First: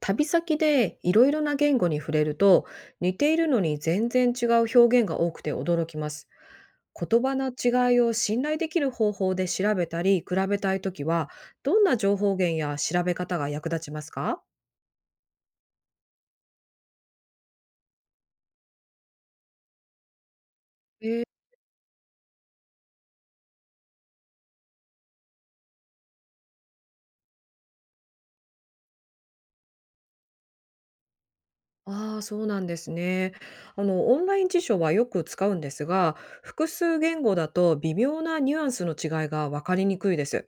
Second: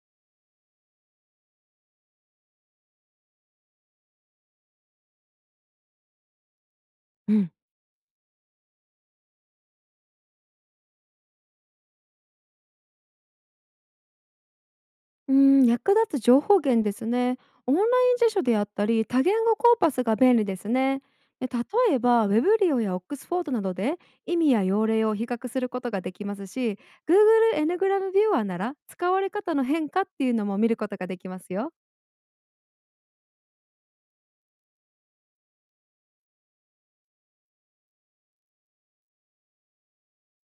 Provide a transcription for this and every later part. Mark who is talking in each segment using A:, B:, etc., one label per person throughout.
A: 旅先でいろいろな言語に触れると似ているのに全然違う表現が多くて驚きます。言
B: う
A: 葉の
B: ん。
A: 違いを信頼できる方法で調べたり比べたいときはどんな情報源や調べ方が役立ちますか？
B: うーん、役立つ情報源ですね。オンライン辞書であったり、多言語コーパスが便利ですね。
A: えー
B: で、例えば、ウェブリオやオックスフォードなどで意味や用例を比較することができますし、Google エヌグラムビューアーなら使われ方の変化っていうのも見ることができますよ。
A: ああ、そうなんですね。オンライン辞書はよく使うんですが、複数言語だと微妙なニュアンスの違いが分かりにくいです。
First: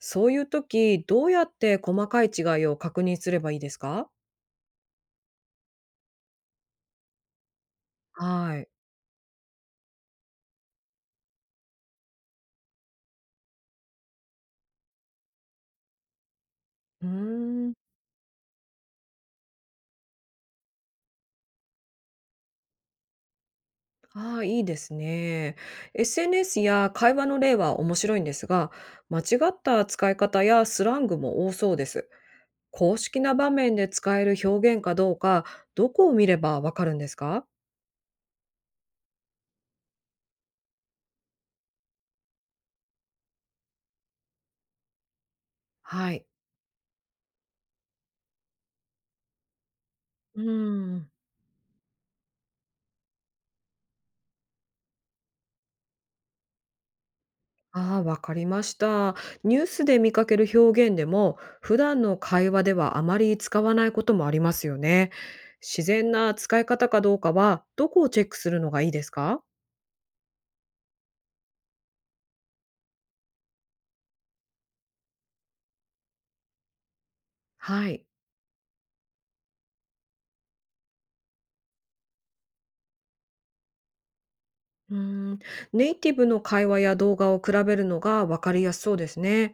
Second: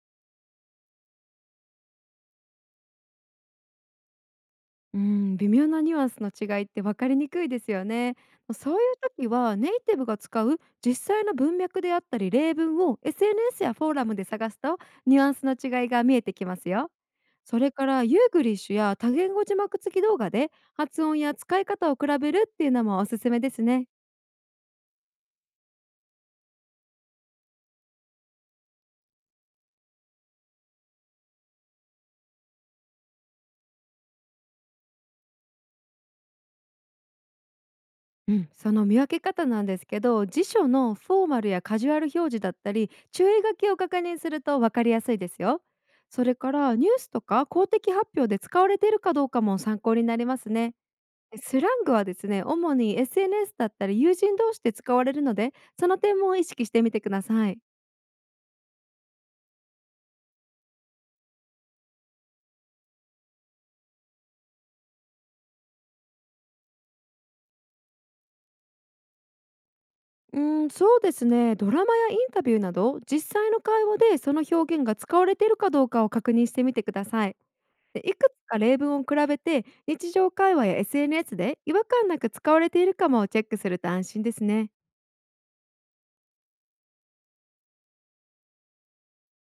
A: そういうとき、どうやって細かい違いを確認すればいいですか？
B: うん、微妙なニュアンスの違いって分かりにくいですよね。
A: はい。
B: そういう時はネイティブが使う実際の文脈であったり例文を SNS やフォーラムで探すと、ニュアンスの違いが見えてきますよ。
A: うー
B: それ
A: ん。
B: からユーグリッシュや多言語字幕付き動画で発音や使い方を比べるっていうのもおすすめですね。
A: ああ、いいですね。SNS や会話の例は面白いんですが、間違った使い方やスラングも多そうです。公式な場面で使える表現かどうか、どこを見ればわかるんですか？
B: うん、その見分け方なんですけど、辞書のフォーマルやカジュアル表示だったり注意書きを確認すると分かりやすいですよ。
A: は
B: そ
A: い。
B: れからニュースとか公的発表で使われているかどうかも参考になりま
A: う
B: すね。
A: ん。
B: スラングはですね、主に SNS だったり友人同士で使われるので、その点も意識してみてください。
A: ああ、わかりました。ニュースで見かける表現でも、普段の会話ではあまり使わないこともありますよね。自然な使い方かどうかは、どこをチェックするのがいいですか？
B: うん、そうですね。ドラマやインタビューなど、実際の会話でその表現が使われているかどうかを確認してみてください。
A: はい。
B: で、いくつか例文を比べて、日常会話や SNS で違和感なく使われているかもチェックすると安心ですね。
A: うーん、ネイティブの会話や動画を比べるのが分かりやすそうですね。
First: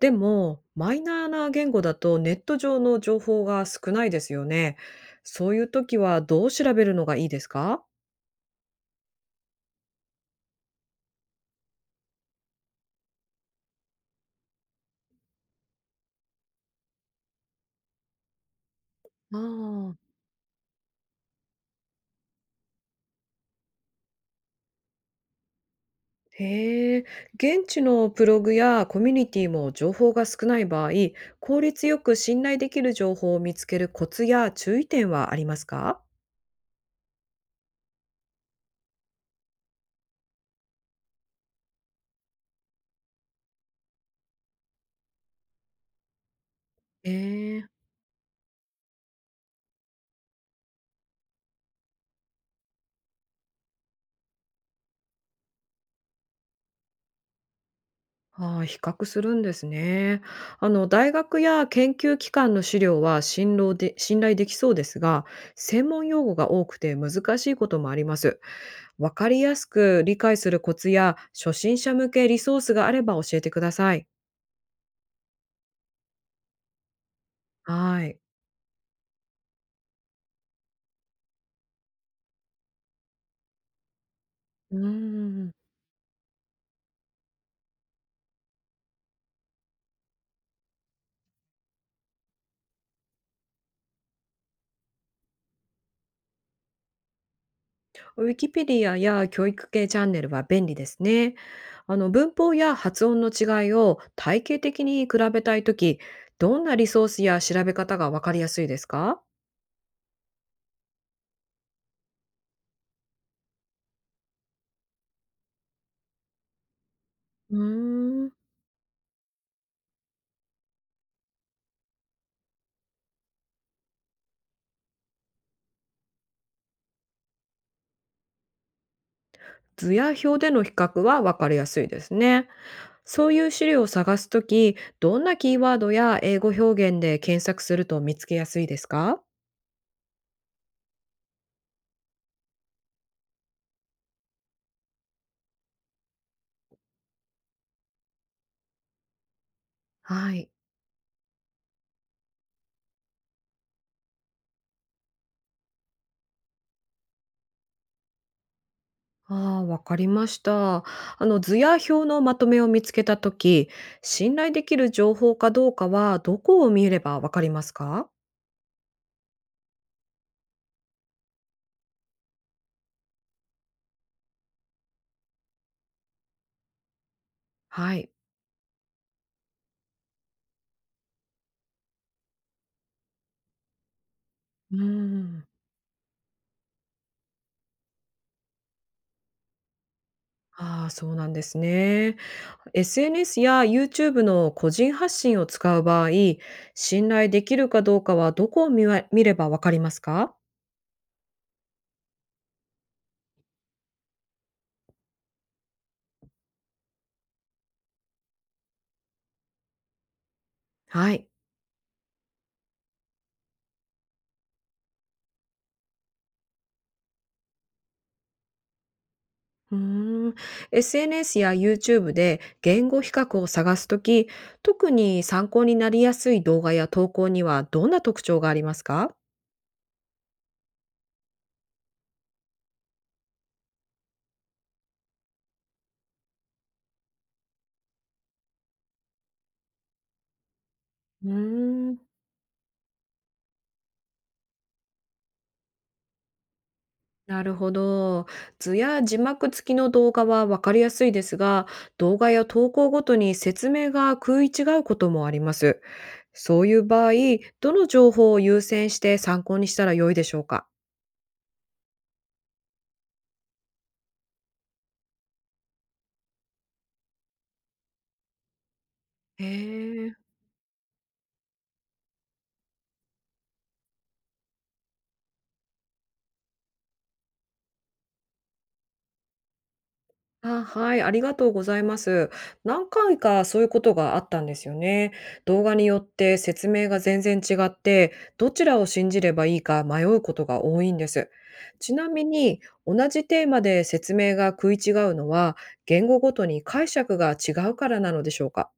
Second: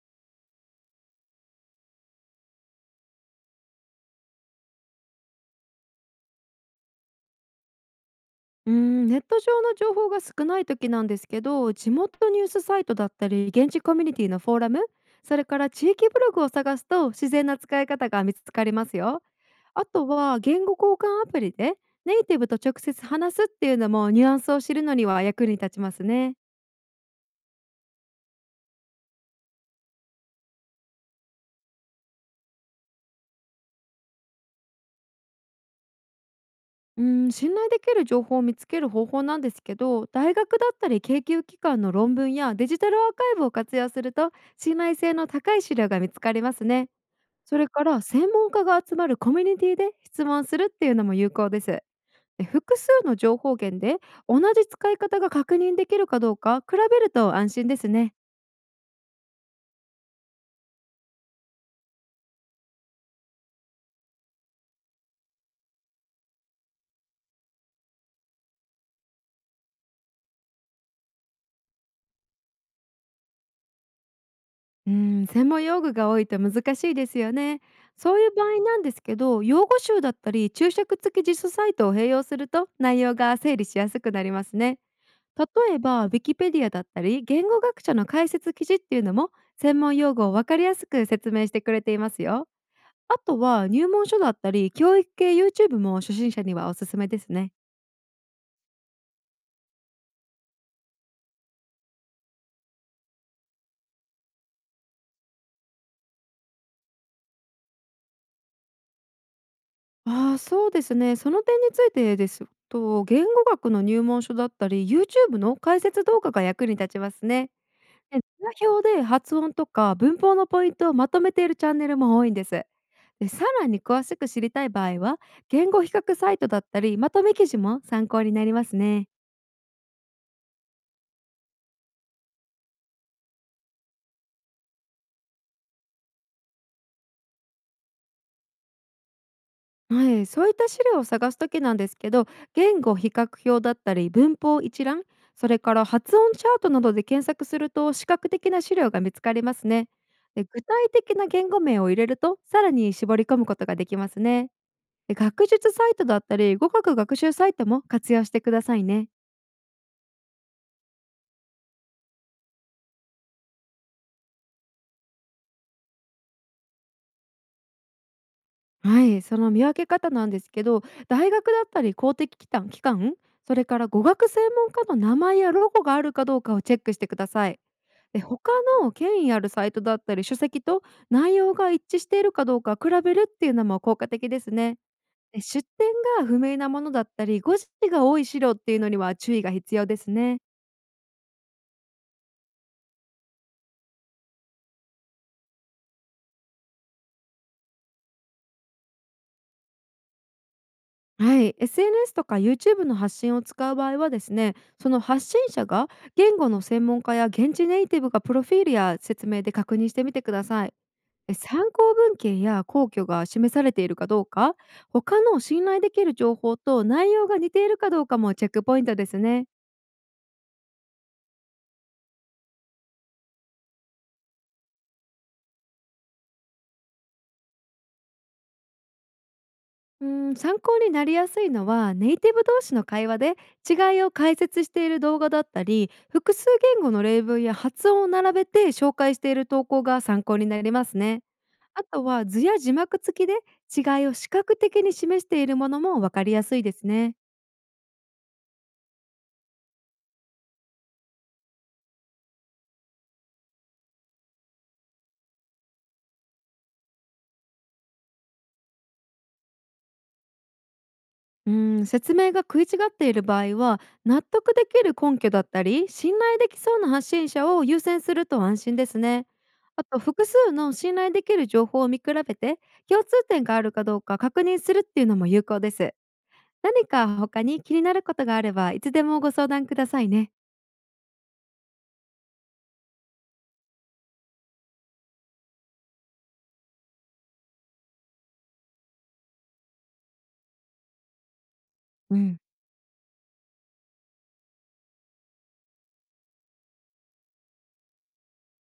A: でも、マイナーな言語だとネット上の情報が少ないですよね。そういう時はどう調べるのがいいですか？
B: うん、ネット上の情報が少ない時なんですけど、地元ニュースサイトだったり、現地コミュニティのフォーラム、それから地域ブログを探すと自然な使い方が見つかりますよ。
A: あ
B: あと
A: あ、
B: は言語交換アプリでネイティブと直接話すっていうのも、ニュアンスを知るのには役に立ちますね。
A: へえ、現地のブログやコミュニティも情報が少ない場合、効率よく信頼できる情報を見つけるコツや注意点はありますか？
B: うん、信頼できる情報を見つける方法なんですけど、大学だったり研究機関の論文やデジタルアーカイブを活用すると、信頼性の高い資料が見つかりますね。そ
A: え
B: れ
A: え。
B: から専門家が集まるコミュニティで質問するっていうのも有効です。で、複数の情報源で同じ使い方が確認できるかどうか比べると安心ですね。
A: ああ、比較するんですね。大学や研究機関の資料は信頼できそうですが、専門用語が多くて難しいこともあります。わかりやすく理解するコツや初心者向けリソースがあれば教えてください。
B: うーん、専門用具が多いと難しいですよね。
A: は
B: そ
A: い。
B: ういう場合なんですけど、用語集だったり注釈付き辞書サイトを併用すると、内容が整理しやすくなります
A: うー
B: ね。
A: ん。
B: 例えば、ウィキペディアだったり言語学者の解説記事っていうのも、専門用語をわかりやすく説明してくれていますよ。あとは入門書だったり教育系 YouTube も初心者にはおすすめですね。
A: ウィキペディアや教育系チャンネルは便利ですね。文法や発音の違いを体系的に比べたいとき、どんなリソースや調べ方がわかりやすいですか？
B: ああ、そうですね。その点についてですと、言語学の入門書だったり YouTube の解説動画が役に立ちますね。
A: うー
B: で、
A: ん。
B: 図表で発音とか文法のポイントをまとめているチャンネルも多いんです。で、さらに詳しく知りたい場合は、言語比較サイトだったり、まとめ記事も参考になりますね。
A: 図や表での比較は分かりやすいですね。そういう資料を探すとき、どんなキーワードや英語表現で検索すると見つけやすいですか？
B: はい、そういった資料を探すときなんですけど、言語比較表だったり、文法一覧、それから発音チャートなどで検索すると、視覚的な資料が見つかりますね。
A: は
B: で、
A: い。
B: 具体的な言語名を入れると、さらに絞り込むことができますね。で、学術サイトだったり語学学習サイトも活用してくださいね。
A: ああ、わかりました。あの図や表のまとめを見つけたとき、信頼できる情報かどうかはどこを見ればわかりますか？
B: はい、その見分け方なんですけど、大学だったり公的機関、それから語学専門家の名前やロゴがあるかどうかをチェックしてください。
A: はい。
B: で、他の権威あるサイトだったり書籍と内容が一致しているかどうか比べるっていうのも効果的です
A: う
B: ね。で、
A: ん。
B: 出典が不明なものだったり誤字が多い資料っていうのには注意が必要ですね。
A: ああ、そうなんですね。SNS や YouTube の個人発信を使う場合、信頼できるかどうかはどこを見ればわかりますか？
B: はい、SNS とか YouTube の発信を使う場合はですね、その発信者が言語の専門家や現地ネイティブがプロフィールや説明で確認してみてください。
A: はい。
B: 参考文献や根拠が示されているかどうか、他の信頼できる情報と内容が似ているかどうかもチェックポイントですね。
A: うーん。SNS や YouTube で言語比較を探すとき、特に参考になりやすい動画や投稿にはどんな特徴がありますか？
B: うん、参考になりやすいのはネイティブ同士の会話で違いを解説している動画だったり、複数言語の例文や発音を並べて紹介している投稿が参考になりますね。
A: う
B: あ
A: ー
B: と
A: ん。
B: は図や字幕付きで違いを視覚的に示しているものもわかりやすいですね。
A: なるほど。図や字幕付きの動画はわかりやすいですが、動画や投稿ごとに説明が食い違うこともあります。そういう場合、どの情報を優先して参考にしたら良いでしょうか？
B: うん、説明が食い違っている場合は、納得できる根拠だったり信頼できそうな発信者を優先すると安心ですね。
A: へ
B: あと、
A: え。
B: 複数の信頼できる情報を見比べて共通点があるかどうか確認するっていうのも有効です。何か他に気になることがあればいつでもご相談くださいね。
A: あ、はい、ありがとうございます。何回かそういうことがあったんですよね。動画によって説明が全然違って、どちらを信じればいいか迷うことが多いんです。ちな
B: う
A: み
B: ん、
A: に、同じテーマで説明が食い違うのは、言語ごとに解釈が違うからなのでしょうか。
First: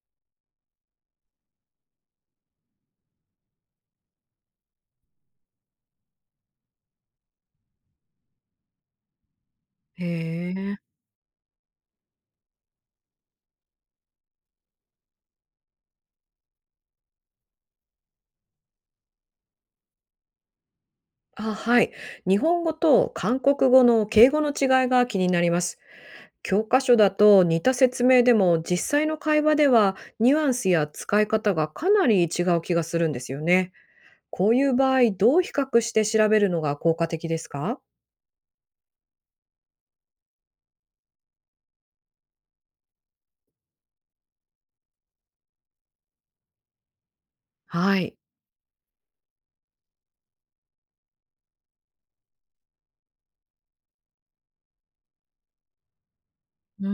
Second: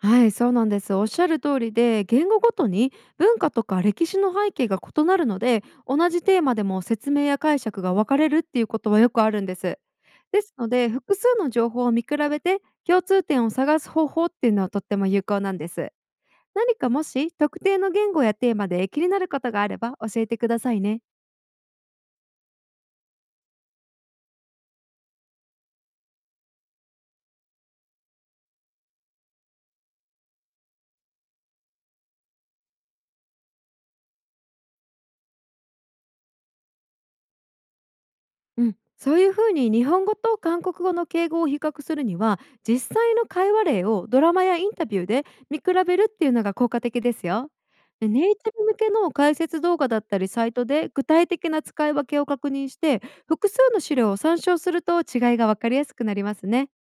B: はい、そうなんです。おっしゃる通りで、言語ごとに文化とか歴史の背景が異なるので、同じテーマでも説明や解釈が分かれるっていうことはよくあるんです。で
A: へ
B: すの
A: え。
B: で、複数の情報を見比べて共通点を探す方法っていうのは、とっても有効なんです。何かもし特定の言語やテーマで気になることがあれば教えてくださいね。
A: あ、はい。日本語と韓国語の敬語の違いが気になります。教科書だと似た説明でも実際の会話ではニュアンスや使い方がかなり違う気がするんですよね。こういう場合、どう比較して調べるのが効果的ですか？
B: うん、そういうふうに日本語と韓国語の敬語を比較するには、実際の会話例をドラマやインタビューで見比べるっていうのが効果的ですよ。
A: は
B: で、
A: い。
B: ネイティブ向けの解説動画だったりサイトで具体的な使い分けを確認して、複数の資料を参照すると違いが分かりやすくなりますね。
A: うー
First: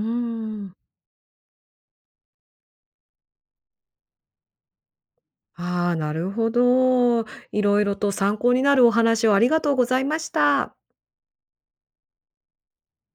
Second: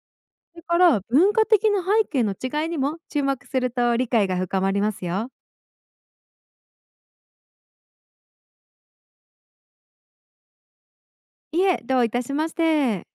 B: それ
A: ん。
B: から文化的な背景の違いにも注目すると理解が深まりますよ。
A: ああなるほど。いろいろと参考になるお話をありがとうございました。
B: いえ、どういたしまして。